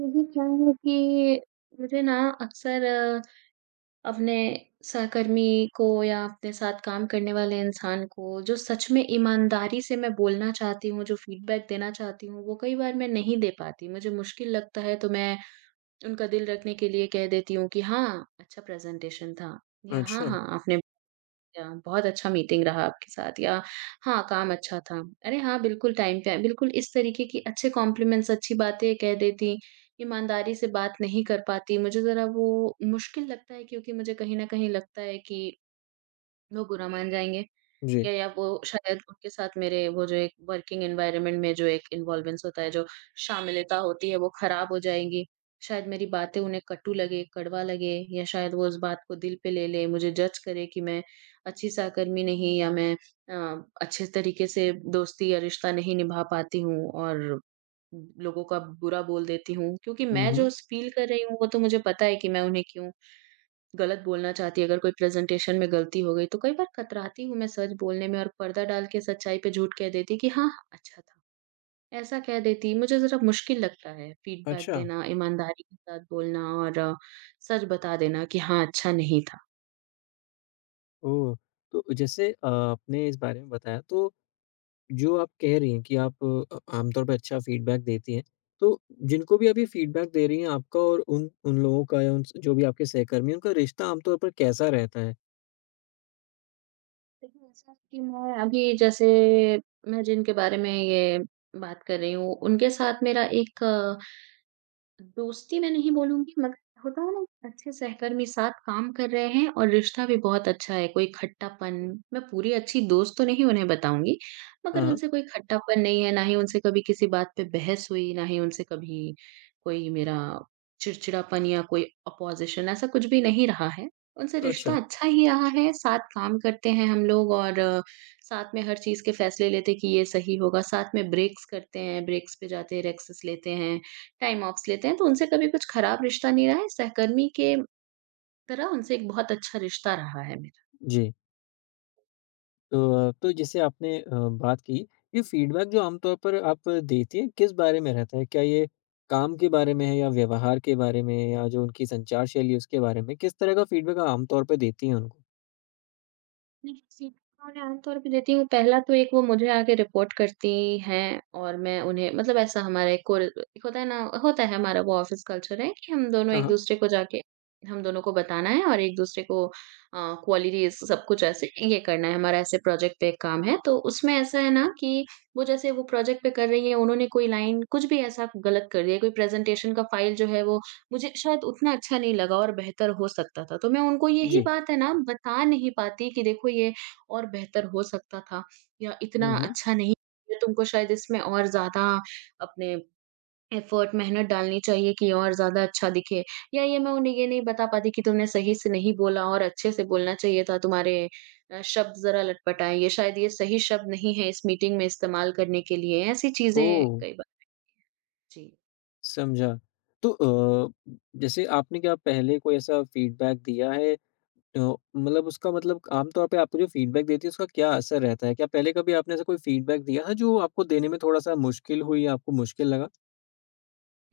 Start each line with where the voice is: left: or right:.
right: मुझे क्या है कि मुझे ना अक्सर अपने सहकर्मी को या अपने साथ काम करने वाले इंसान को जो सच में ईमानदारी से मैं बोलना चाहती हूँ, जो फीडबैक देना चाहती हूँ, वो कई बार मैं नहीं दे पाती। मुझे मुश्किल लगता है तो मैं उनका दिल रखने के लिए कह देती हूँ कि हाँ, अच्छा प्रेज़ेंटेशन था या हाँ,
left: अच्छा,
right: हाँ, आपने या बहुत अच्छा मीटिंग रहा आपके साथ या हाँ, काम अच्छा था। अरे हाँ, बिल्कुल टाइम पे आए, बिल्कुल इस तरीके की अच्छे कॉम्प्लिमेंट्स, अच्छी बातें कह देती, ईमानदारी से बात नहीं कर पाती। मुझे ज़रा वो मुश्किल लगता है क्योंकि मुझे कहीं न कहीं लगता है कि लोग बुरा मान जाएँगे।
left: जी।
right: या वो शायद उनके साथ मेरे वो जो एक वर्किंग एनवायरनमेंट में जो एक इन्वॉल्वेंस होता है, जो शामिलता होती है वो खराब हो जाएँगी। शायद मेरी बातें उन्हें कटु लगे, कड़वा लगे या शायद वो उस बात को दिल पे ले लें, मुझे जज करें कि मैं अच्छी सहकर्मी नहीं या मैं अच्छे तरीके से दोस्ती या रिश्ता नहीं निभा पाती हूँ और लोगों का बुरा बोल देती हूँ। क्योंकि
left: हुँ,
right: मैं जो
left: हुँ।
right: स फ़ील कर रही हूँ वो तो मुझे पता है कि मैं उन्हें क्यों गलत बोलना चाहती है, अगर कोई प्रेज़ेंटेशन में गलती हो गई, तो कई बार कतराती हूँ मैं सच बोलने में और पर्दा डाल के सच्चाई पे झूठ कह देती कि हाँ, अच्छा था। ऐसा कह देती, मुझे ज़रा मुश्किल लगता है फीडबैक
left: अच्छा,
right: देना, ईमानदारी के साथ बोलना और सच बता देना कि हाँ, अच्छा नहीं था।
left: ओह! तो जैसे आपने इस बारे में बताया, तो जो आप कह रही हैं कि आप आमतौर पे अच्छा फीडबैक देती हैं, तो जिनको भी आप ये फीडबैक दे रही हैं, आपका और उन उन लोगों का या उन जो भी आपके सहकर्मी हैं, उनका रिश्ता आमतौर पर कैसा रहता है?
right: लेकिन ऐसा है कि मैं अभी जैसे मैं जिनके बारे में ये बात कर रही हूँ, उनके साथ मेरा एक दोस्ती मैं नहीं बोलूँगी मगर होता है ना कि अच्छे सहकर्मी साथ काम कर रहे हैं और रिश्ता भी बहुत अच्छा है, कोई खट्टापन मैं पूरी अच्छी दोस्त तो नहीं उन्हें बताऊँगी, मगर
left: हाँ, हाँ।
right: उनसे कोई खट्टापन नहीं है, ना ही उनसे कभी किसी बात पे बहस हुई, ना ही उनसे कभी कोई मेरा चिड़चिड़ापन या कोई अपोज़िशन ऐसा कुछ भी नहीं रहा है। उनसे
left: अच्छा,
right: रिश्ता अच्छा ही रहा है, साथ काम करते हैं हम लोग और साथ में हर चीज़ के फैसले लेते हैं कि ये सही होगा, साथ में ब्रेक्स करते हैं, ब्रेक्स पे जाते हैं, रेक्सेस लेते हैं। टाइम ऑफ्स लेते हैं, तो उनसे कभी कुछ खराब रिश्ता नहीं रहा है। सहकर्मी के तरह उनसे एक बहुत अच्छा रिश्ता रहा है मेरा।
left: जी। तो जैसे आपने बात की, ये फीडबैक जो आमतौर पर आप देती हैं, किस बारे में रहता है? क्या ये काम के बारे में है या व्यवहार के बारे में या जो उनकी संचार शैली है, उसके बारे में? किस तरह का फीडबैक आप आमतौर पे देती हैं उनको?
right: नहीं, सीखना मैं आमतौर पे देती हूँ। पहला तो एक वो मुझे आके रिपोर्ट करती हैं और मैं उन्हें मतलब ऐसा हमारा एक कोर एक होता है ना, होता है हमारा वो ऑफ़िस कल्चर है कि हम दोनों
left: हाँ, हाँ।
right: एक-दूसरे को जाके हम दोनों को बताना है और एक-दूसरे को क्वालिटीज़ सब कुछ ऐसे ये करना है, हमारा ऐसे प्रोजेक्ट पे एक काम है। तो उसमें ऐसा है ना कि वो जैसे वो प्रोजेक्ट पे कर रही हैं, उन्होंने कोई लाइन कुछ भी ऐसा गलत कर दिया, कोई प्रेज़ेंटेशन का फ़ाइल जो है वो मुझे शायद उतना अच्छा नहीं लगा और बेहतर हो सकता था। तो मैं उनको यही
left: जी।
right: बात है ना बता नहीं पाती कि देखो ये और बेहतर हो सकता था या
left: हुँ,
right: इतना
left: हुँ।
right: अच्छा नहीं है, तुमको शायद इसमें और ज़्यादा अपने एफ़र्ट मेहनत डालनी चाहिए कि और ज़्यादा अच्छा दिखे। या ये मैं उन्हें ये नहीं बता पाती कि तुमने सही से नहीं बोला और अच्छे से बोलना चाहिए था, तुम्हारे शब्द ज़रा लटपट आए, ये शायद ये सही शब्द नहीं है इस मीटिंग में इस्तेमाल करने के लिए। ऐसी चीज़ें
left: ओह!
right: कई बार। जी।
left: समझा। तो जैसे आपने क्या पहले कोई ऐसा फीडबैक दिया है अ, मतलब उसका मतलब आमतौर पे आपको जो फीडबैक देती है, उसका क्या असर रहता है? क्या पहले कभी आपने ऐसा कोई फीडबैक दिया है, जो आपको देने में थोड़ा-सा मुश्किल हुई, आपको मुश्किल लगा?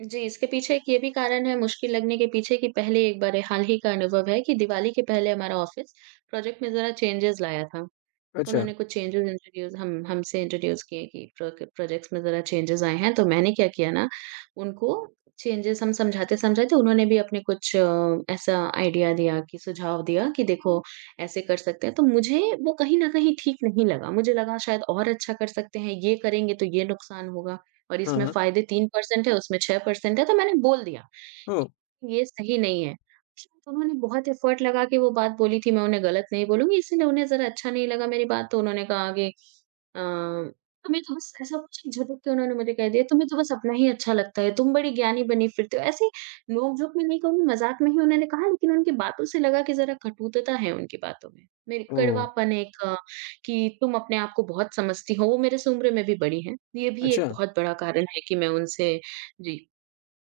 right: जी, इसके पीछे एक ये भी कारण है मुश्किल लगने के पीछे कि पहले एक बार हाल ही का अनुभव है कि दिवाली के पहले हमारा ऑफ़िस प्रोजेक्ट में ज़रा चेंजेज़ लाया था।
left: अच्छा।
right: उन्होंने कुछ चेंजेस इंट्रोड्यूस हम हमसे इंट्रोड्यूस किए कि प्रोक प्रोजेक्ट्स में ज़रा चेंजेस आए हैं, तो मैंने क्या किया ना, उनको चेंजेस हम समझाते-समझाते उन्होंने भी अपने कुछ ऐसा आइडिया दिया कि सुझाव दिया कि देखो ऐसे कर सकते हैं, तो मुझे वो कहीं न कहीं ठीक नहीं लगा। मुझे लगा शायद और अच्छा कर सकते हैं, ये करेंगे तो ये नुकसान होगा और
left: हाँ,
right: इसमें
left: हाँ।
right: फ़ायदे 3% है, उसमें 6% है, तो मैंने बोल दिया।
left: ओह!
right: ये सही नहीं है। शायद उन्होंने बहुत एफ़र्ट लगा के वो बात बोली थी, मैं उन्हें गलत नहीं बोलूँगी, इसीलिए उन्हें ज़रा अच्छा नहीं लगा मेरी बात, तो उन्होंने कहा कि अ, तुम्हें तो बस ऐसा कुछ नहीं, झटक के उन्होंने मुझे कह दिया, तुम्हें तो बस अपना ही अच्छा लगता है, तुम बड़ी ज्ञानी बनी फिरते हो। ऐसे नोक-झोंक में नहीं कहूँगी, मज़ाक में ही उन्होंने कहा, लेकिन उनकी बातों से लगा कि ज़रा कटुता है उनकी बातों में। मेरी
left: ओह!
right: कड़वापन एक कि तुम अपने आप को बहुत समझती हो, वो मेरे से उम्र में भी बड़ी हैं। ये भी एक
left: अच्छा।
right: बहुत बड़ा कारण है कि मैं उनसे। जी।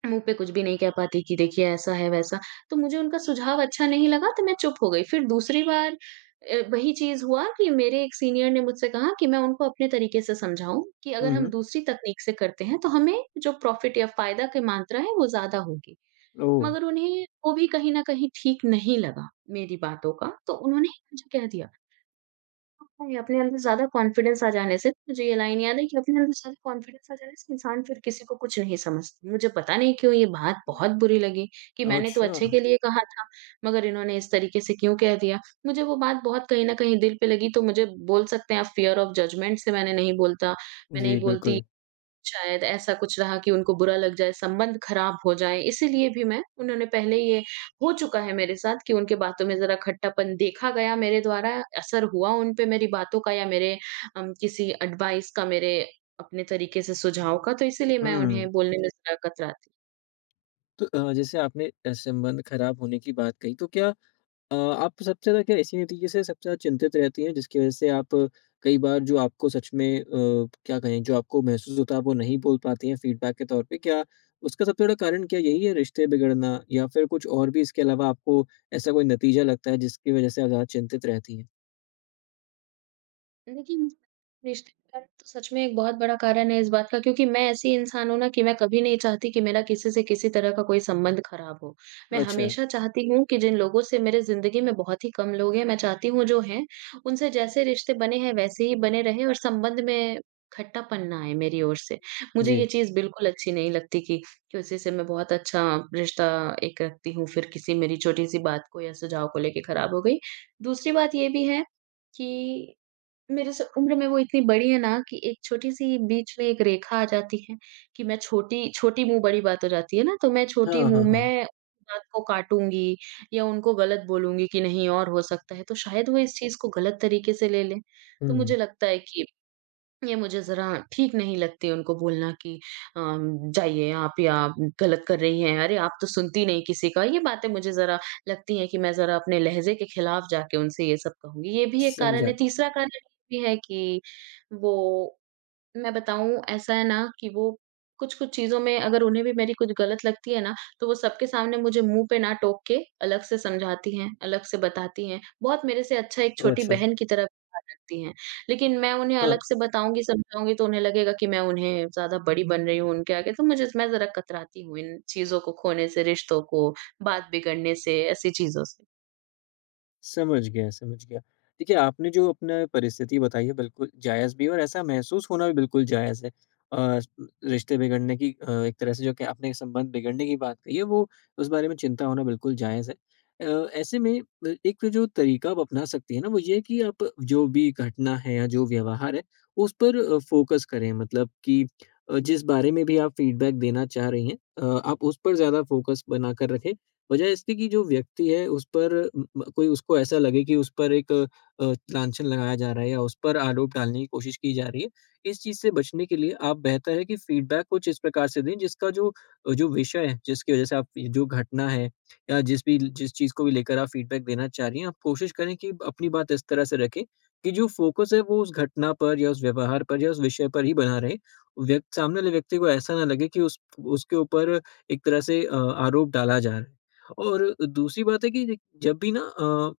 right: मुँह पे कुछ भी नहीं कह पाती कि देखिए ऐसा है, वैसा। तो मुझे उनका सुझाव अच्छा नहीं लगा, तो मैं चुप हो गई। फिर दूसरी बार वही चीज़ हुआ कि मेरे एक सीनियर ने मुझसे कहा कि मैं उनको अपने तरीके से समझाऊँ कि अगर
left: हुँ,
right: हम
left: हुँ।
right: दूसरी तकनीक से करते हैं तो हमें जो प्रॉफ़िट या फ़ायदा की मात्रा है वो ज़्यादा होगी।
left: ओह!
right: मगर उन्हें वो भी कहीं न कहीं ठीक नहीं लगा मेरी बातों का, तो उन्होंने मुझे कह दिया। नहीं, अपने अंदर ज़्यादा कॉन्फिडेंस आ जाने से, मुझे ये लाइन याद है कि अपने अंदर ज़्यादा कॉन्फिडेंस आ जाने से इंसान फिर किसी को कुछ नहीं समझता। मुझे पता नहीं क्यों ये बात बहुत बुरी लगी कि मैंने तो
left: अच्छा।
right: अच्छे के लिए कहा था, मगर इन्होंने इस तरीके से क्यों कह दिया? मुझे वो बात बहुत कहीं न कहीं दिल पे लगी, तो मुझे बोल सकते हैं आप फ़ियर ऑफ जजमेंट से मैं नहीं बोलता, मैं
left: जी,
right: नहीं बोलती।
left: बिल्कुल।
right: शायद ऐसा कुछ रहा कि उनको बुरा लग जाए, संबंध खराब हो जाए, इसीलिए भी मैं उन्होंने पहले ये हो चुका है मेरे साथ कि उनके बातों में ज़रा खट्टापन देखा गया मेरे द्वारा, असर हुआ उन पे मेरी बातों का या मेरे किसी एडवाइस का, मेरे अपने तरीके से सुझाव का, तो इसीलिए मैं उन्हें
left: हुँ।
right: बोलने में ज़रा कतराती।
left: तो जैसे आपने संबंध खराब होने की बात कही, तो क्या आप सबसे ज़्यादा क्या इसी नतीजे से सबसे ज़्यादा चिंतित रहती हैं, जिसकी वजह से आप कई बार जो आपको सच में क्या कहें, जो आपको महसूस होता है, आप वो नहीं बोल पाती हैं फीडबैक के तौर पे? क्या उसका सबसे बड़ा कारण क्या यही है, रिश्ते बिगड़ना या फिर कुछ और भी इसके अलावा आपको ऐसा कोई नतीजा लगता है, जिसकी वजह से आप ज़्यादा चिंतित रहती हैं?
right: देखिए, मुझे रिश्ते के कारण तो सच में एक बहुत बड़ा कारण है इस बात का, क्योंकि मैं ऐसी इंसान हूँ ना कि मैं कभी नहीं चाहती कि मेरा किसी से किसी तरह का कोई संबंध खराब हो। मैं
left: अच्छा।
right: हमेशा चाहती हूँ कि जिन लोगों से मेरे ज़िंदगी में बहुत ही कम लोग हैं, मैं चाहती हूँ जो हैं, उनसे जैसे रिश्ते बने हैं वैसे ही बने रहें और संबंध में खट्टापन ना आए मेरी ओर से। मुझे ये
left: जी।
right: चीज़ बिल्कुल अच्छी नहीं लगती कि किसी से मैं बहुत अच्छा रिश्ता एक रखती हूँ, फिर किसी मेरी छोटी-सी बात को या सुझाव को लेके खराब हो गई। दूसरी बात ये भी है कि मेरे से उम्र में वो इतनी बड़ी है ना कि एक छोटी-सी बीच में एक रेखा आ जाती है कि मैं छोटी, छोटी मुँह बड़ी बात हो जाती है ना, तो मैं छोटी
left: हाँ,
right: हूँ,
left: हाँ, हाँ।
right: मैं बात को काटूँगी या उनको गलत बोलूँगी कि नहीं और हो सकता है, तो शायद वो इस चीज़ को गलत तरीके से ले लें। तो
left: हुँ।
right: मुझे लगता है कि ये मुझे ज़रा ठीक नहीं लगती उनको बोलना कि जाइए आप या आप गलत कर रही हैं, अरे आप तो सुनती नहीं किसी का। ये बातें मुझे ज़रा लगती हैं कि मैं ज़रा अपने लहज़े के खिलाफ जाके उनसे ये सब कहूँगी। ये भी एक कारण
left: समझा।
right: है। तीसरा कारण ये भी है कि वो मैं बताऊँ ऐसा है ना कि वो कुछ-कुछ चीज़ों में अगर उन्हें भी मेरी कुछ गलत लगती है ना, तो वो सबके सामने मुझे मुँह पे ना टोक के अलग से समझाती हैं, अलग से बताती हैं। बहुत मेरे से अच्छा एक
left: ओह!
right: छोटी
left: अच्छा।
right: बहन की तरह व्यवहार रखती हैं। लेकिन मैं उन्हें अलग
left: हाँ,
right: से बताऊँगी, समझाऊँगी तो उन्हें लगेगा कि मैं उन्हें ज़्यादा बड़ी बन रही हूँ उनके आगे, तो मुझे मैं ज़रा कतराती हूँ इन चीज़ों को खोने से, रिश्तों को, बात बिगड़ने से, ऐसी चीज़ों से।
left: समझ गया, समझ गया। देखिए, आपने जो अपना परिस्थिति बताई है, बिल्कुल जायज़ भी है और ऐसा महसूस होना भी बिल्कुल जायज़ है। अ, रिश्ते बिगड़ने की एक तरह से जो कि आपने संबंध बिगड़ने की बात कही है, वो उस बारे में चिंता होना बिल्कुल जायज़ है। ऐसे में एक जो तरीका आप अपना सकती हैं ना, वो ये है कि आप जो भी घटना है या जो व्यवहार है, उस पर फ़ोकस करें। मतलब कि जिस बारे में भी आप फ़ीडबैक देना चाह रही हैं आप उस पर ज़्यादा फ़ोकस बनाकर रखें। वजह इसकी कि जो व्यक्ति है उस पर म म कोई उसको ऐसा लगे कि उस पर एक लांछन लगाया जा रहा है या उस पर आरोप डालने की कोशिश की जा रही है। इस चीज़ से बचने के लिए आप बेहतर है कि फीडबैक कुछ इस प्रकार से दें जिसका जो विषय है, जिसकी वजह से आप ये जो घटना है या जिस भी जिस चीज़ को भी लेकर आप फीडबैक देना चाह रही हैं, आप कोशिश करें कि अपनी बात इस तरह से रखें कि जो फोकस है वो उस घटना पर या उस व्यवहार पर या उस विषय पर ही बना रहे। व्यक्ति सामने वाले व्यक्ति को ऐसा ना लगे कि उस उसके ऊपर एक तरह से आरोप डाला जा रहा है। और दूसरी बात है कि जब भी ना अ,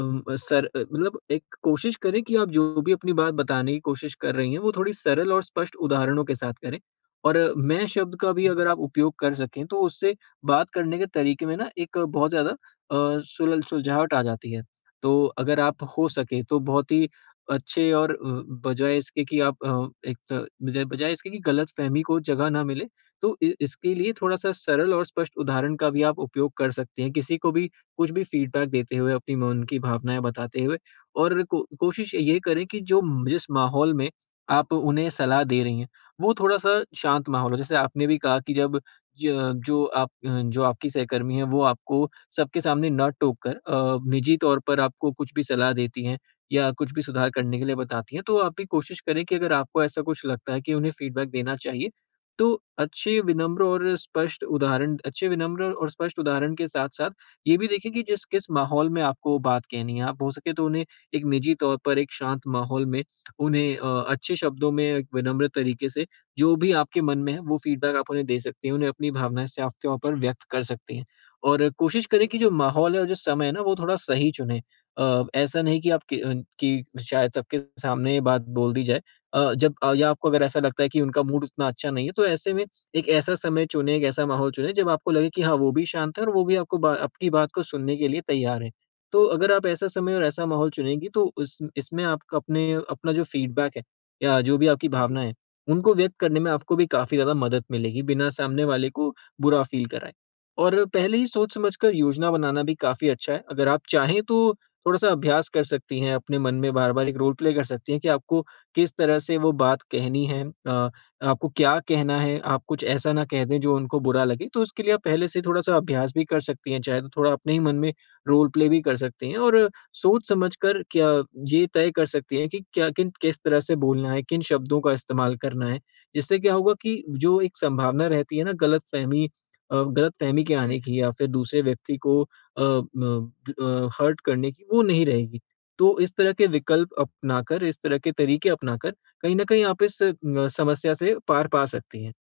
left: अम, सर अ, मतलब एक कोशिश करें कि आप जो भी अपनी बात बताने की कोशिश कर रही हैं, वो थोड़ी सरल और स्पष्ट उदाहरणों के साथ करें, और मैं शब्द का भी अगर आप उपयोग कर सकें, तो उससे बात करने के तरीके में ना एक बहुत ज़्यादा सुलझाहट आ जाती है। तो अगर आप हो सके तो बहुत ही अच्छे और बजाय इसके कि आप एक त बजाय बजाय इसके कि गलतफ़हमी को जगह ना मिले, तो इ इसके लिए थोड़ा-सा सरल और स्पष्ट उदाहरण का भी आप उपयोग कर सकती हैं। किसी को भी कुछ भी फीडबैक देते हुए, अपनी मन की भावनाएँ बताते हुए और को कोशिश ये करें कि जो जिस माहौल में आप उन्हें सलाह दे रही हैं, वो थोड़ा-सा शांत माहौल हो। जैसे आपने भी कहा कि जब ज जो आप अ, जो आपकी सहकर्मी है, वो आपको सबके सामने ना टोक कर निजी तौर पर आपको कुछ भी सलाह देती हैं या कुछ भी सुधार करने के लिए बताती हैं, तो आप भी कोशिश करें कि अगर आपको ऐसा कुछ लगता है कि उन्हें फीडबैक देना चाहिए, तो अच्छे विनम्र और स्पष्ट उदाहरण के साथ-साथ ये भी देखें कि जिस किस माहौल में आपको वो बात कहनी है, आप हो सके तो उन्हें एक निजी तौर पर एक शांत माहौल में उन्हें अच्छे शब्दों में एक विनम्र तरीके से जो भी आपके मन में है वो फीडबैक आप उन्हें दे सकती हैं, उन्हें अपनी भावनाएँ साफ तौर पर व्यक्त कर सकती हैं। और कोशिश करें कि जो माहौल है और जो समय है ना वो थोड़ा सही चुनें। ऐसा नहीं कि कि शायद सबके सामने ये बात बोल दी जाए। या आपको अगर ऐसा लगता है कि उनका मूड उतना अच्छा नहीं है तो ऐसे में एक ऐसा समय चुनें, एक ऐसा माहौल चुनें जब आपको लगे कि हाँ, वो भी शांत है और वो भी आपको बा आपकी बात को सुनने के लिए तैयार है। तो अगर आप ऐसा समय और ऐसा माहौल चुनेंगी तो उस इसमें आपका अपने अपना जो फीडबैक है या जो भी आपकी
right: जी।
left: भावना है, उनको व्यक्त करने में आपको भी काफ़ी ज़्यादा मदद मिलेगी, बिना सामने वाले को बुरा फ़ील कराए। और पहले ही सोच-समझ कर योजना बनाना भी काफ़ी अच्छा है। अगर आप चाहें तो थोड़ा-सा अभ्यास कर सकती हैं, अपने मन में बार-बार एक रोल प्ले कर सकती हैं कि आपको किस तरह से वो बात कहनी है, आपको क्या कहना है, आप कुछ ऐसा ना कह दें जो उनको बुरा लगे, तो उसके लिए आप पहले से थोड़ा-सा अभ्यास भी कर सकती हैं, चाहे तो थोड़ा अपने ही मन में रोल प्ले भी कर सकती हैं और सोच-समझ कर क्या ये तय कर सकती हैं कि क्या किन किस तरह से बोलना है, किन शब्दों का इस्तेमाल करना है। जिससे क्या होगा कि जो एक संभावना रहती है ना गलतफ़हमी के आने की या फिर दूसरे व्यक्ति को म हर्ट करने की, वो नहीं रहेगी। तो इस तरह के विकल्प अपनाकर, इस तरह के तरीके अपनाकर कहीं न कहीं आप इस समस्या से पार पा सकती हैं।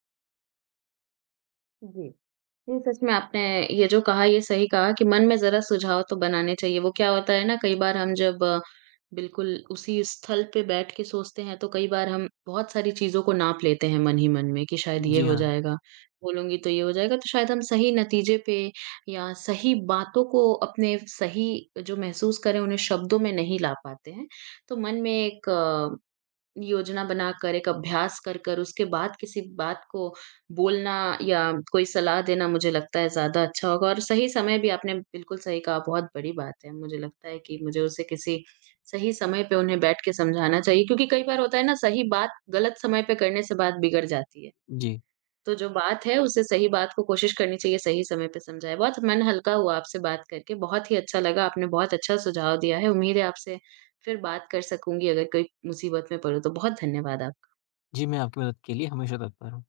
right: जी। जी, सच में आपने ये जो कहा ये सही कहा कि मन में ज़रा सुझाव तो बनाने चाहिए। वो क्या होता है ना, कई बार हम जब बिल्कुल उसी स्थल पे बैठ के सोचते हैं तो कई बार हम बहुत सारी चीज़ों को नाप लेते हैं मन ही मन में कि शायद ये
left: जी
right: हो
left: हाँ।
right: जाएगा, बोलूँगी तो ये हो जाएगा। तो शायद हम सही नतीजे पे या सही बातों को अपने सही जो महसूस करें उन्हें शब्दों में नहीं ला पाते हैं। तो मन में एक योजना बनाकर, एक अभ्यास कर कर उसके बाद किसी बात को बोलना या कोई सलाह देना मुझे लगता है ज़्यादा अच्छा होगा और सही समय भी आपने बिल्कुल सही कहा, बहुत बड़ी बात है। मुझे लगता है कि मुझे उसे किसी सही समय पे उन्हें बैठ के समझाना चाहिए, क्योंकि कई बार होता है ना सही बात गलत समय पे करने से बात बिगड़ जाती है।
left: जी।
right: तो जो बात है उसे सही बात को कोशिश करनी चाहिए सही समय पे समझाएँ। बहुत मन हल्का हुआ आपसे बात करके, बहुत ही अच्छा लगा, आपने बहुत अच्छा सुझाव दिया है। उम्मीद है आपसे फिर बात कर सकूँगी अगर कोई मुसीबत में पड़ूँ तो। बहुत धन्यवाद आप
left: जी, मैं आपकी मदद के लिए हमेशा तत्पर हूँ।